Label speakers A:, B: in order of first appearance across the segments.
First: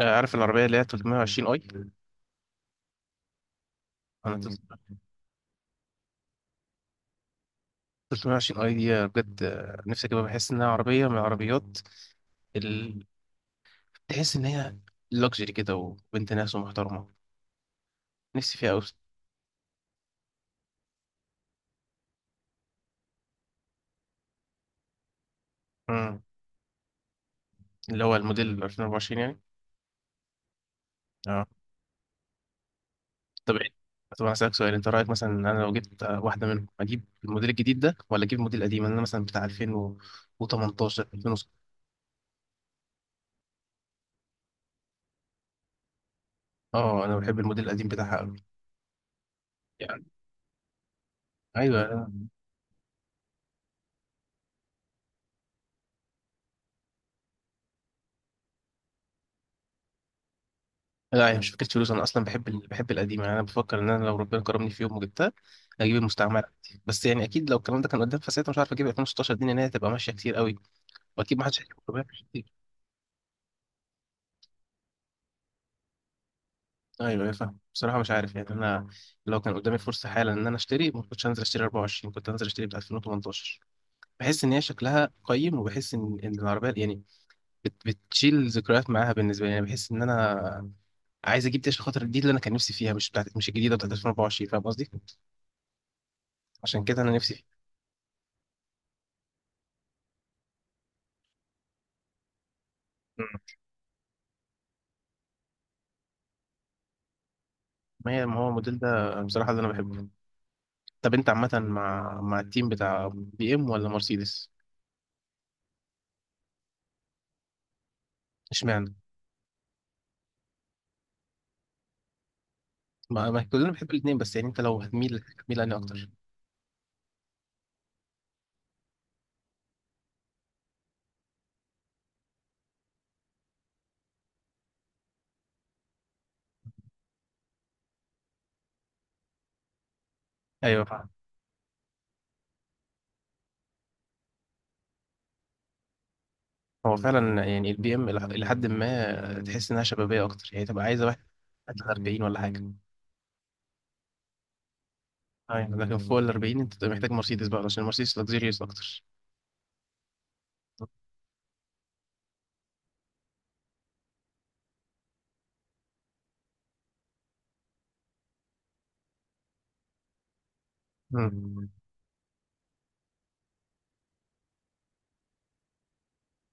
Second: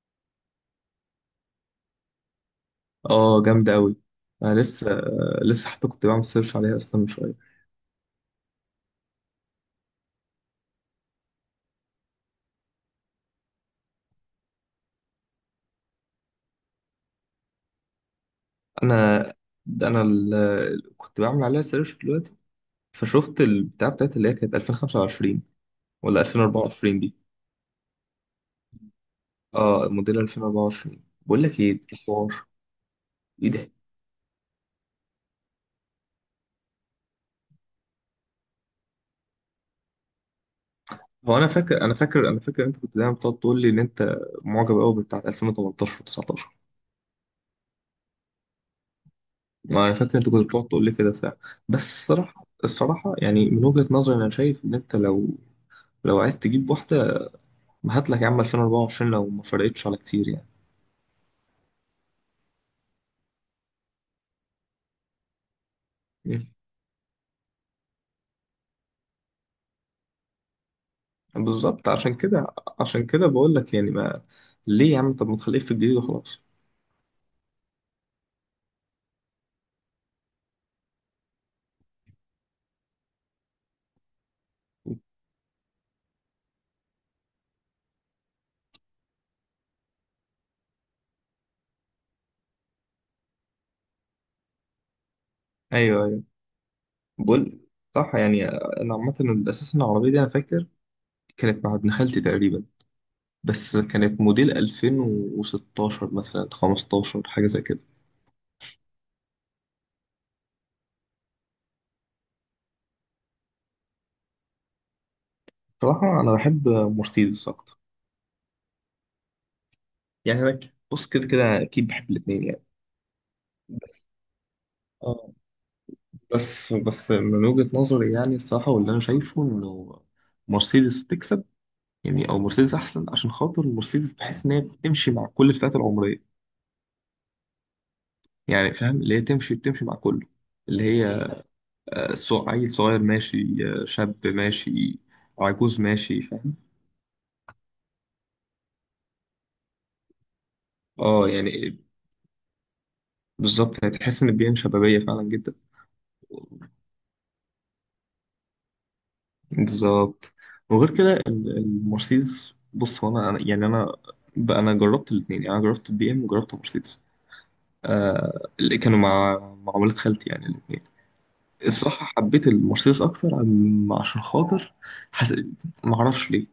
A: آه، عارف العربية اللي هي 320 اي.
B: اه، جامدة أوي. أنا
A: مم.
B: لسه لسه حتى كنت بعمل سيرش عليها أصلا من شوية.
A: 320 اي دي بجد، نفسي اجيبها. بحس انها عربية من العربيات، ال... تحس ان هي لوكسجري كده وبنت ناس ومحترمة. نفسي فيها قوي.
B: أنا أنا ال... كنت بعمل عليها سيرش دلوقتي، فشفت البتاع بتاعت اللي هي كانت 2025 ولا
A: مم.
B: 2024 دي.
A: اللي هو الموديل 2024 يعني.
B: اه، موديل 2024. بقول
A: اه،
B: لك إيه ده حوار، إيه
A: طب إيه؟
B: ده.
A: طب انا اسالك سؤال، انت رايك مثلا ان انا لو جبت واحدة منهم، اجيب الموديل الجديد ده ولا اجيب الموديل القديم؟ انا مثلا بتاع 2018 2000.
B: هو أنا فاكر أنت كنت دايما بتقعد تقول لي إن أنت معجب أوي بتاعت 2018 و19.
A: اه، انا بحب الموديل القديم بتاعها قوي.
B: ما أنا
A: يعني
B: فاكر أنت كنت بتقعد تقول لي كده ساعة. بس
A: ايوه.
B: الصراحة يعني من وجهة نظري أنا شايف إن أنت لو عايز تجيب واحدة، ما هات لك يا عم 2024 لو ما فرقتش على كتير يعني.
A: لا، هي مش فكرة فلوس، أنا أصلا بحب بحب القديم. يعني أنا بفكر إن أنا لو ربنا كرمني في يوم وجبتها، أجيب المستعمرة
B: مم.
A: عندي. بس يعني أكيد لو الكلام ده كان قدام فساعتها مش عارف، أجيب 2016 دي لأن هي هتبقى ماشية كتير قوي، وأكيد ما حدش هيجيب
B: بالظبط،
A: كوبايات
B: عشان كده
A: كتير.
B: عشان كده بقول لك يعني ما، ليه يا عم؟ طب ما تخليك في الجديد وخلاص.
A: أيوه أيوه فاهم. بصراحة مش عارف يعني. أنا لو كان قدامي فرصة حالا إن أنا أشتري، ما كنتش هنزل أشتري 24، كنت هنزل أشتري بتاع 2018. بحس إن هي شكلها قيم، وبحس إن إن العربية يعني بتشيل ذكريات معاها. بالنسبة لي يعني بحس إن أنا عايز أجيب دي عشان خاطر دي اللي أنا كان نفسي فيها، مش الجديدة بتاعت 2024. فاهم قصدي؟
B: ايوه ايوه،
A: عشان كده أنا نفسي
B: بقول صح يعني. انا عامه الاساس ان العربيه دي انا فاكر كانت مع ابن خالتي تقريبا،
A: فيها.
B: بس كانت موديل 2016 مثلا، 15، حاجه زي كده.
A: ما هو الموديل ده بصراحة اللي أنا بحبه. طب أنت عامة مع التيم بتاع بي إم ولا مرسيدس؟
B: صراحه انا بحب مرسيدس اكتر.
A: اشمعنى؟
B: يعني انا بص، كده كده اكيد بحب الاثنين يعني.
A: ما كلنا بنحب
B: بس
A: الاتنين، بس يعني أنت لو هتميل
B: اه،
A: هتميل أنهي أكتر؟
B: بس من وجهة نظري يعني، الصراحة واللي أنا شايفه إنه مرسيدس تكسب. يعني أو مرسيدس أحسن، عشان خاطر مرسيدس بحس إن هي بتمشي مع كل الفئات العمرية. يعني فاهم؟ اللي هي بتمشي مع كله. اللي
A: أيوه
B: هي
A: فعلا.
B: آه، عيل صغير ماشي، آه، شاب ماشي، عجوز ماشي. فاهم؟
A: هو فعلا يعني البي إم إلى حد ما تحس إنها شبابية أكتر، يعني تبقى عايزة واحد
B: اه
A: تحت
B: يعني،
A: ال 40 ولا حاجة.
B: بالظبط، يعني تحس إن بيئة شبابية فعلا جدا.
A: أيوه لكن فوق ال 40 أنت بتبقى محتاج مرسيدس بقى، عشان المرسيدس لكزيريوس أكتر.
B: بالظبط. وغير كده ال- المرسيدس، بص، هو أنا بقى أنا جربت الاتنين. يعني أنا جربت البي إم وجربت مرسيدس، آه، اللي كانوا مع ولاد خالتي يعني الاثنين.
A: مم.
B: الصراحة حبيت المرسيدس أكتر، عشان خاطر حس... معرفش ليه،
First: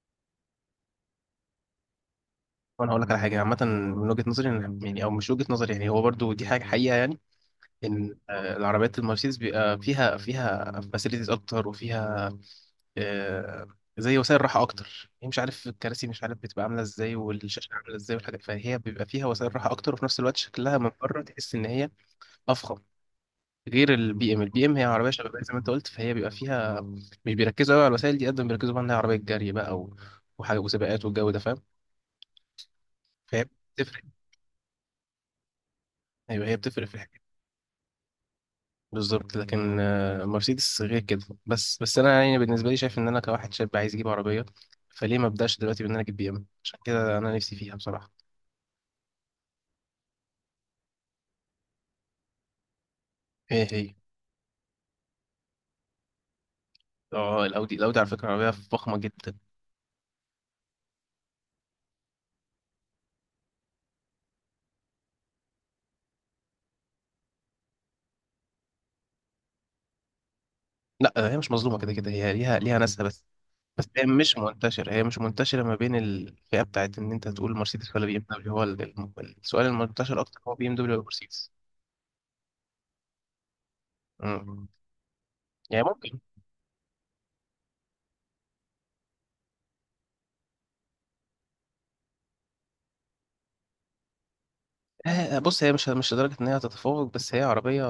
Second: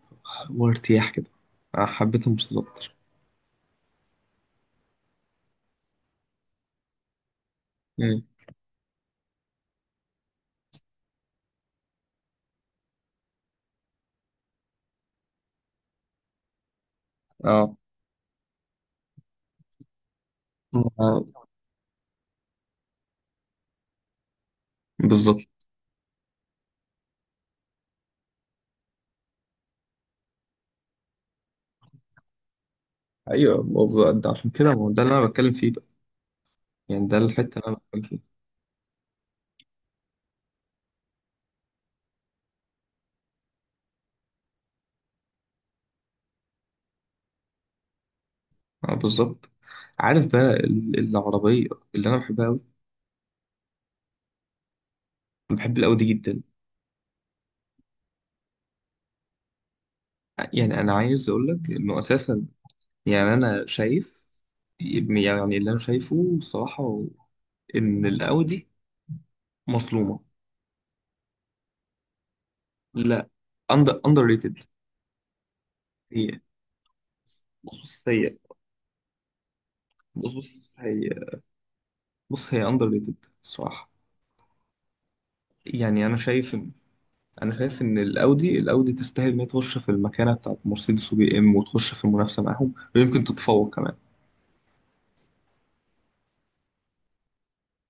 B: هو ارتياح كده. آه، حبيت المرسيدس
A: وأنا
B: أكتر.
A: هقول لك على حاجة عامة من وجهة نظري أنا- يعني أو مش وجهة نظري، يعني هو برضو دي حاجة حقيقة، يعني ان
B: مم.
A: العربيات المرسيدس بيبقى فيها فاسيلتيز اكتر، وفيها آه، زي وسائل راحه اكتر، هي مش عارف الكراسي مش عارف بتبقى عامله ازاي والشاشه
B: اه،
A: عامله ازاي والحاجات. فهي بيبقى فيها وسائل راحه اكتر، وفي نفس الوقت شكلها من بره
B: آه،
A: تحس ان هي افخم. غير البي ام، البي ام هي عربيه شبابيه
B: بالظبط.
A: زي ما انت قلت، فهي بيبقى فيها، مش بيركزوا قوي على الوسائل دي قد ما بيركزوا بقى انها عربيه جري بقى وحاجه وسباقات والجو ده فاهم. فهي
B: أيوه، ما
A: بتفرق.
B: هو ده عشان كده، ما هو ده اللي أنا بتكلم فيه بقى.
A: ايوه هي بتفرق في
B: يعني ده
A: الحاجات.
B: الحتة اللي أنا بتكلم فيها.
A: بالظبط لكن مرسيدس غير كده. بس انا يعني بالنسبه لي شايف ان انا كواحد شاب عايز اجيب عربيه، فليه ما ابداش دلوقتي بان انا اجيب بي ام؟ عشان كده انا نفسي فيها بصراحه.
B: اه بالظبط. عارف بقى ال- العربية اللي أنا بحبها أوي؟
A: ايه هي؟
B: بحب الأودي جدا.
A: اه، الاودي على فكره عربيه فخمه جدا.
B: يعني أنا عايز أقول لك إنه أساسا، يعني أنا شايف، يعني اللي أنا شايفه الصراحة إن الأودي مظلومة.
A: لا، هي مش مظلومه، كده كده هي ليها ناسها. بس
B: لا،
A: بس
B: أندر
A: هي
B: أندر
A: مش
B: ريتد
A: منتشره، هي مش منتشره ما بين
B: هي
A: الفئه بتاعت ان انت تقول
B: بص
A: مرسيدس ولا
B: بص
A: بي ام
B: هي
A: دبليو. هو السؤال المنتشر
B: بص
A: اكتر هو بي ام
B: بص
A: دبليو ولا
B: هي
A: مرسيدس.
B: بص هي أندر ريتد الصراحة.
A: مم. يعني
B: يعني
A: ممكن
B: أنا شايف إن الأودي، الأودي تستاهل إن هي تخش في المكانة بتاعت مرسيدس وبي إم وتخش في المنافسة معاهم، ويمكن تتفوق كمان.
A: بص هي مش لدرجه ان هي هتتفوق، بس هي عربيه.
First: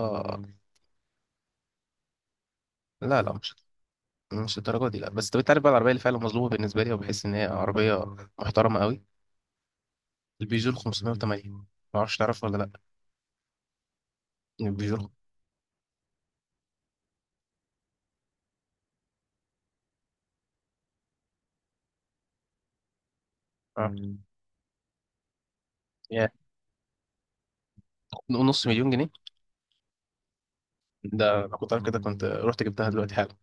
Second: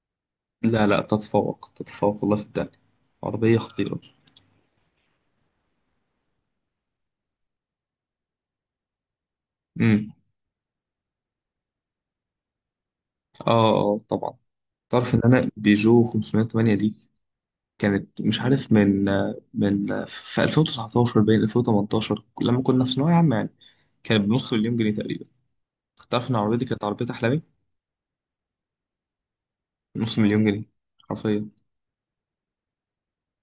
B: لا لا، تتفوق، تتفوق والله في الدنيا.
A: لا لا، مش
B: عربية خطيرة.
A: مش الدرجه دي. لا بس طب انت عارف بقى العربيه اللي فعلا مظلومه بالنسبه لي، وبحس ان هي عربيه محترمه قوي؟
B: امم.
A: البيجو ال 508 ما اعرفش، تعرف ولا لا؟
B: آه آه طبعا.
A: البيجو.
B: تعرف إن أنا بيجو 508 دي كانت، مش عارف، من في 2019 بين 2018 لما كنا في ثانوية عامة يعني،
A: اه،
B: كانت بنص مليون جنيه تقريبا.
A: يا،
B: تعرف ان العربية دي كانت عربية أحلامي.
A: نقول نص مليون جنيه.
B: نص مليون جنيه.
A: ده
B: حرفيا،
A: لو كنت عارف كده كنت رحت جبتها دلوقتي حالا.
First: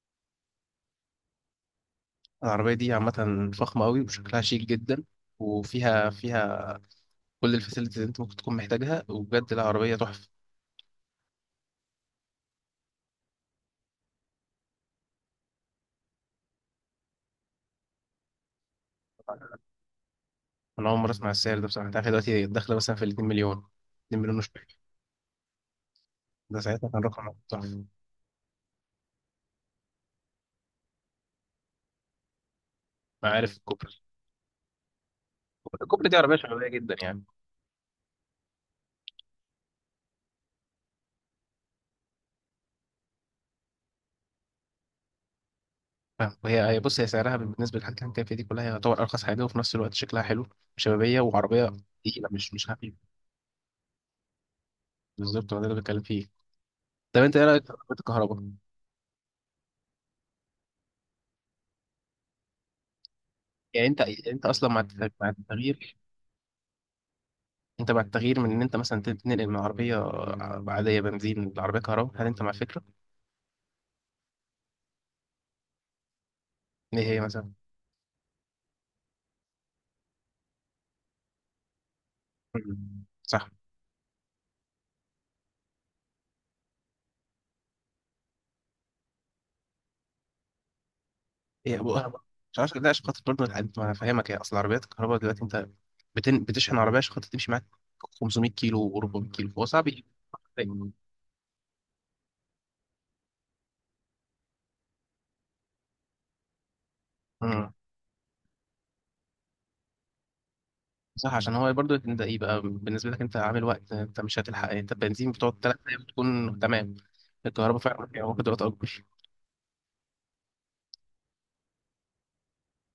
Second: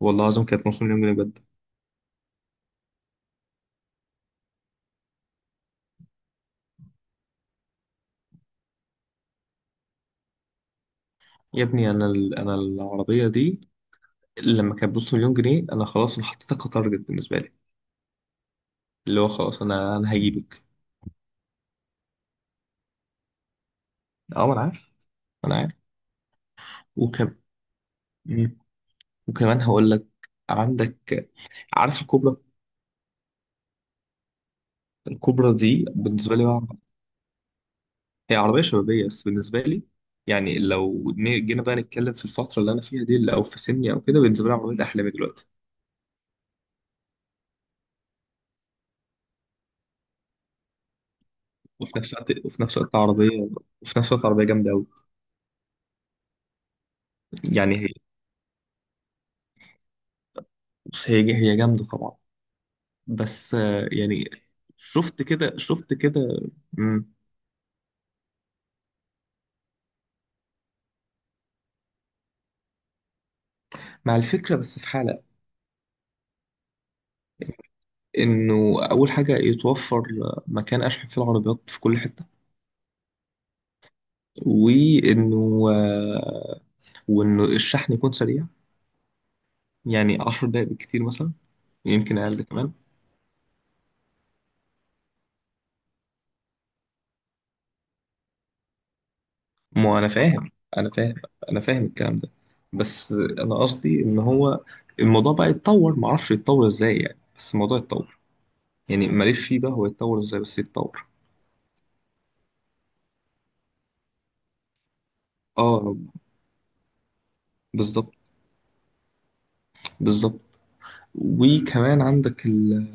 B: والله العظيم كانت نص مليون جنيه بجد.
A: العربيه دي عامه فخمه قوي وشكلها شيك جدا، وفيها كل الفاسيلتيز اللي انت ممكن تكون محتاجها، وبجد العربيه تحفه.
B: يا ابني انا العربية دي لما كانت بنص مليون جنيه، انا خلاص انا حطيتها كتارجت بالنسبة لي، اللي هو خلاص، انا هجيبك.
A: انا اول مره اسمع السعر ده بصراحه. انت عارف دلوقتي هي داخله مثلا في ال 2 مليون، 2 مليون
B: اه، ما انا
A: وشويه؟
B: عارف ما انا عارف
A: ده ساعتها كان رقم
B: وكم.
A: تحفه.
B: مم. وكمان هقول لك، عندك، عارف الكوبرا؟
A: ما عارف الكوبري.
B: الكوبرا دي
A: الكوبري دي عربيه
B: بالنسبة لي بقى،
A: شبابيه جدا يعني
B: هي عربية شبابية، بس بالنسبة لي يعني لو جينا بقى نتكلم في الفترة اللي أنا فيها دي أو في سني أو كده، بالنسبة لي عربية أحلامي دلوقتي.
A: فاهم. وهي بص هي سعرها بالنسبه للحاجات اللي انت فيها دي كلها، هي يعتبر ارخص حاجه، وفي نفس الوقت شكلها حلو وشبابيه وعربيه
B: وفي نفس
A: تقيله،
B: الوقت
A: مش
B: وفي
A: مش
B: نفس الوقت
A: خفيفه.
B: عربية، وفي نفس الوقت عربية جامدة أوي.
A: بالظبط، هو ده اللي بتكلم فيه. طب انت ايه رايك في
B: يعني هي
A: عربيات الكهرباء؟
B: بص هي هي جامدة طبعا، بس
A: يعني
B: آه،
A: انت
B: يعني،
A: انت اصلا مع
B: شفت
A: مع
B: كده شفت
A: التغيير.
B: كده مم،
A: انت مع التغيير من ان انت مثلا تنقل من عربيه عاديه بنزين لعربيه كهرباء؟ هل انت مع الفكره؟
B: مع الفكرة بس في حالة
A: ايه هي مثلا؟
B: إنه أول حاجة يتوفر مكان أشحن فيه العربيات في كل حتة،
A: مم. صح.
B: وإنه آه، وإنه الشحن يكون سريع، يعني 10 دقايق بالكتير مثلا،
A: هي ابو
B: يمكن
A: كهرباء
B: أقل
A: مش
B: كمان.
A: عارف. لا عشان خاطر برضه ما انا فاهمك، هي اصل عربيات الكهرباء دلوقتي انت بتشحن عربيه عشان خاطر تمشي معاك 500 كيلو و400 كيلو. هو صعب
B: ما
A: يجيب.
B: انا فاهم، انا فاهم انا فاهم الكلام ده، بس انا قصدي ان هو الموضوع بقى يتطور، ما اعرفش يتطور ازاي يعني، بس
A: مم.
B: الموضوع يتطور. يعني ماليش فيه بقى هو يتطور ازاي، بس يتطور.
A: صح، عشان هو برضه انت يبقى بالنسبه لك انت عامل وقت، انت مش هتلحق. انت البنزين بتقعد ثلاث
B: اه
A: ايام بتكون تمام. الكهرباء فعلا
B: بالظبط،
A: فيها قدرات اكبر.
B: بالظبط. وكمان عندك ال...،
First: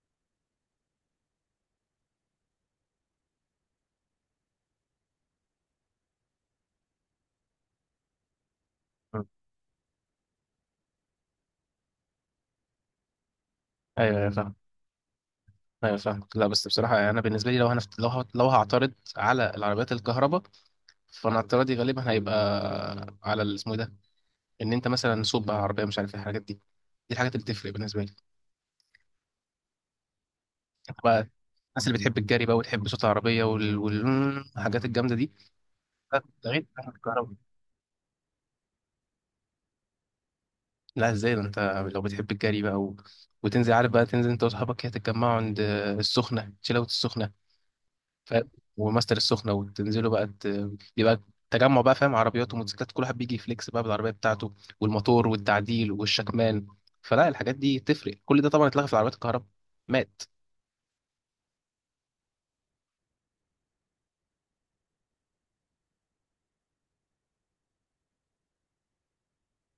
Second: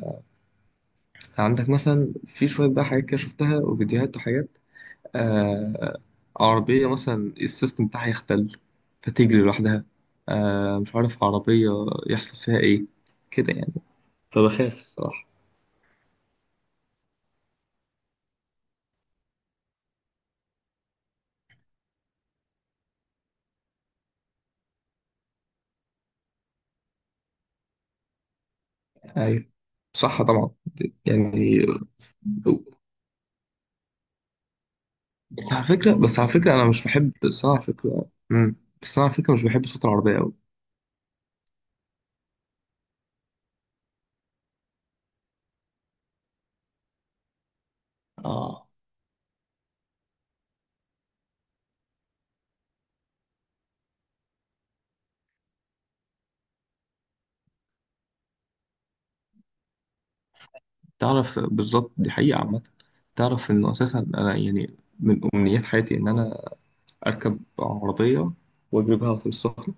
B: عندك مثلا في شويه بقى حاجات كده شفتها، وفيديوهات وحاجات، آه... عربيه مثلا السيستم بتاعها يختل
A: مم.
B: فتجري لوحدها، آه... مش عارف عربيه يحصل فيها ايه كده يعني،
A: ايوه ايوه فاهم.
B: فبخاف الصراحه.
A: ايوه فاهم. لا بس بصراحه انا بالنسبه لي، لو انا لو هعترض على العربيات الكهرباء، فانا اعتراضي غالبا هيبقى على اسمه إيه ده؟ ان انت مثلا سوق بقى عربيه، مش عارف إيه، الحاجات دي الحاجات اللي بتفرق بالنسبه لي
B: ايوه، صح طبعا.
A: انت بقى.
B: يعني
A: الناس اللي بتحب الجري بقى وتحب صوت العربيه والحاجات الجامده دي،
B: بس على فكره بس
A: لا،
B: على
A: ده
B: فكره
A: غير
B: انا مش بحب
A: الكهرباء.
B: بس أنا على فكره، امم، بس أنا على فكره مش بحب صوت العربيه قوي.
A: لا، ازاي ده؟ انت لو بتحب الجري بقى وتنزل عارف بقى، تنزل انت واصحابك كده تتجمعوا عند السخنة، شلة السخنة، ف...
B: اه
A: وماستر السخنة، وتنزلوا بقى بيبقى تجمع بقى فاهم. عربيات وموتوسيكلات، كل واحد بيجي يفليكس بقى بالعربية بتاعته، والموتور والتعديل والشكمان، فلا الحاجات دي تفرق. كل ده طبعا اتلغى في العربيات الكهرباء. مات.
B: تعرف، بالظبط دي حقيقه عامه. تعرف انه اساسا انا يعني من امنيات حياتي ان انا اركب عربيه واجري بيها على طريق السخنه.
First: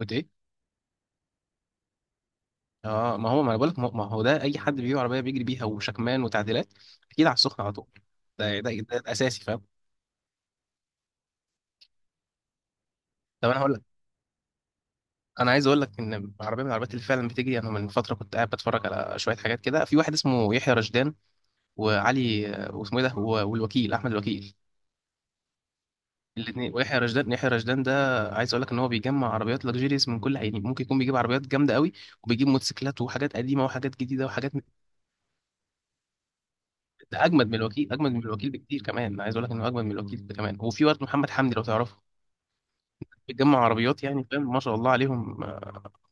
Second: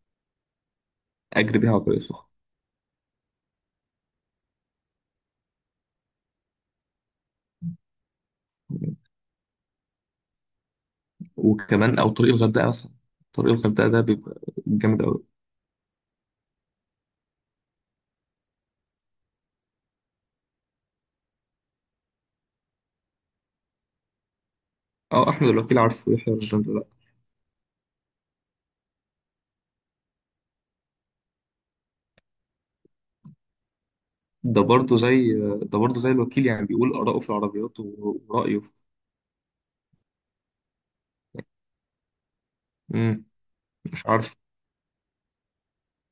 A: قلت ايه؟
B: اجري بيها على طريق السخنه،
A: اه، ما هو ما انا بقول لك، ما هو ده اي حد بيجيب عربية بيجري بيها، وشكمان وتعديلات اكيد على السخنة على طول. ده الاساسي فاهم.
B: وكمان او طريق الغردقه مثلا.
A: طب
B: طريق الغردقه ده بيبقى جامد قوي.
A: انا عايز اقول لك ان عربيه من العربيات اللي فعلا بتجري. انا من فتره كنت قاعد بتفرج على شويه حاجات كده في واحد اسمه يحيى رشدان، وعلي، واسمه ايه ده والوكيل، احمد الوكيل.
B: اه، احمد الوكيل. عارفه يحيى
A: الاثنين،
B: الرجال.
A: ويحيى رشدان. يحيى رشدان ده عايز اقول لك ان هو بيجمع عربيات لكجيريس. من كل يعني ممكن يكون بيجيب عربيات جامده قوي، وبيجيب موتوسيكلات، وحاجات قديمه وحاجات جديده وحاجات
B: ده برضه زي، الوكيل يعني، بيقول آراءه
A: ده
B: في
A: اجمد من
B: العربيات
A: الوكيل اجمد من
B: و-
A: الوكيل
B: ورأيه في-.
A: بكتير كمان. انا عايز اقول لك انه اجمد من الوكيل ده كمان. وفي برضه محمد حمدي لو تعرفه،
B: مم.
A: بيجمع عربيات
B: مش
A: يعني
B: عارف.
A: فاهم، ما شاء الله عليهم،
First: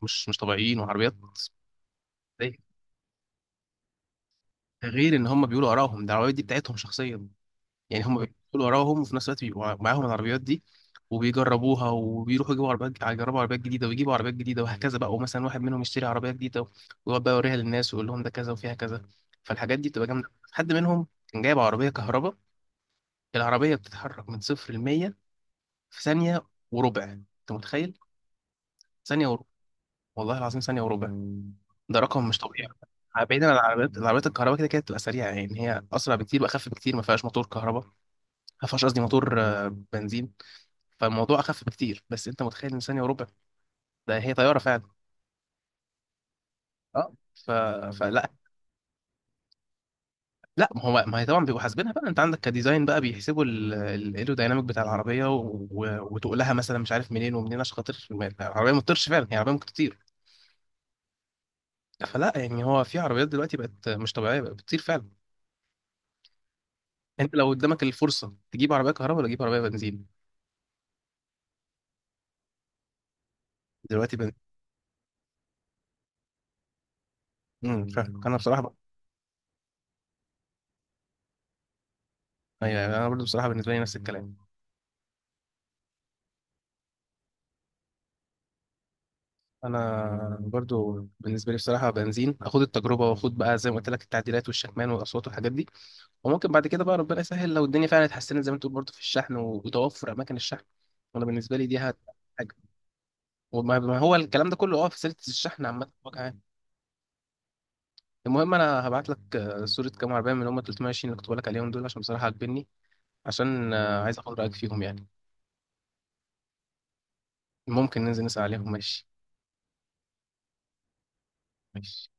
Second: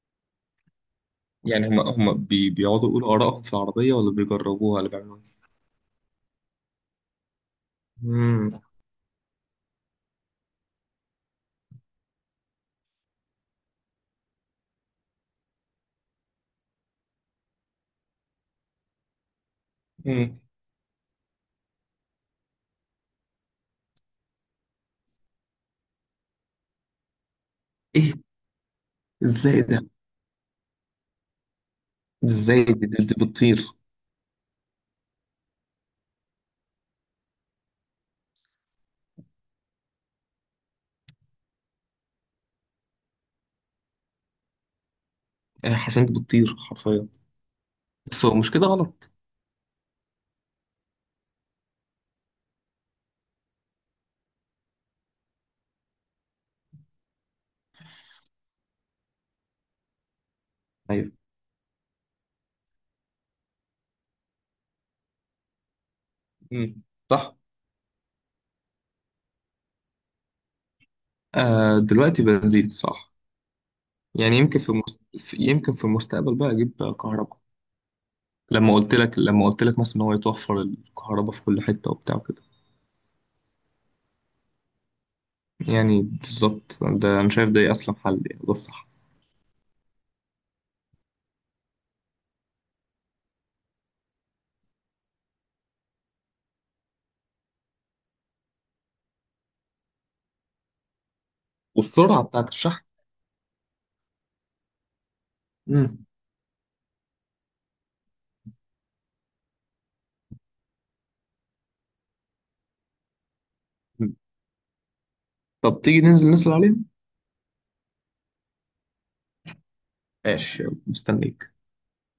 A: مش طبيعيين. وعربيات
B: يعني
A: زي،
B: بيقعدوا يقولوا آرائهم في العربية ولا بيجربوها ولا
A: غير
B: بيعملوا
A: ان
B: إيه؟
A: هم بيقولوا ارائهم، ده العربيات دي بتاعتهم شخصيا، يعني هم
B: مم.
A: بيدخلوا وراهم، وفي نفس الوقت بيبقوا معاهم العربيات دي، وبيجربوها، وبيروحوا يجيبوا عربيات، يجربوا عربيات جديدة، ويجيبوا عربيات جديدة، وهكذا بقى. ومثلا واحد منهم يشتري عربية جديدة، ويقعد بقى يوريها للناس ويقول لهم ده كذا وفيها كذا، فالحاجات دي بتبقى جامدة.
B: مم.
A: حد منهم كان جايب عربية كهرباء، العربية بتتحرك من صفر لمية في ثانية وربع. أنت متخيل؟
B: إيه؟
A: ثانية وربع.
B: إزاي ده؟
A: والله العظيم ثانية وربع. ده رقم مش
B: إزاي
A: طبيعي.
B: دي,
A: بعيدا عن
B: بتطير؟
A: العربيات الكهرباء كده كده بتبقى سريعه يعني، هي اسرع بكتير واخف بكتير، ما فيهاش موتور كهرباء، ما فيهاش قصدي موتور بنزين. فالموضوع اخف بكتير، بس انت متخيل ان ثانيه وربع؟ ده هي طياره فعلا.
B: آه، حرفيا دي بتطير حرفيا.
A: اه،
B: بس
A: فلا.
B: هو مش كده غلط؟
A: لا ما هي طبعا بيبقوا حاسبينها بقى، انت عندك كديزاين بقى بيحسبوا الايرودايناميك بتاع العربيه وتقلها مثلا مش عارف منين ومنين عشان خاطر العربيه ما تطيرش، فعلا هي عربيه ممكن تطير.
B: أيوه.
A: فلا يعني هو في عربيات دلوقتي بقت مش طبيعيه، بقت بتطير فعلا.
B: مم.
A: انت
B: صح.
A: لو قدامك الفرصه تجيب عربيه كهرباء ولا تجيب عربيه بنزين؟
B: آه دلوقتي بنزين، صح.
A: دلوقتي
B: يعني يمكن في, مست... في يمكن في المستقبل بقى أجيب كهرباء.
A: فعلا، انا بصراحه بقى.
B: لما قلت لك مثلا إن هو يتوفر الكهرباء في كل حتة وبتاع وكده.
A: أيوة، انا برضه بصراحه بالنسبه لي نفس الكلام.
B: يعني بالظبط، ده انا شايف ده اصلا حل، يعني ده صح.
A: انا برضو بالنسبه لي بصراحه بنزين، اخد التجربه واخد بقى زي ما قلت لك التعديلات والشكمان والاصوات والحاجات دي، وممكن بعد كده بقى ربنا يسهل لو الدنيا فعلا اتحسنت زي ما تقول برضو في الشحن وتوفر اماكن الشحن. انا بالنسبه لي دي
B: والسرعه بتاعت
A: حاجه.
B: الشحن.
A: وما ما هو الكلام ده كله اه في سلسله الشحن عامه
B: مم.
A: بوجه عام. المهم انا هبعت لك صوره كام عربيه من اللي هم 320 اللي كنت بقول لك عليهم دول، عشان بصراحه عاجبني. عشان عايز اخد رايك فيهم يعني.
B: طب تيجي ننزل نسأل عليهم؟
A: ممكن ننزل نسال عليهم ماشي.
B: ماشي، يلا مستنيك.
A: ماشي.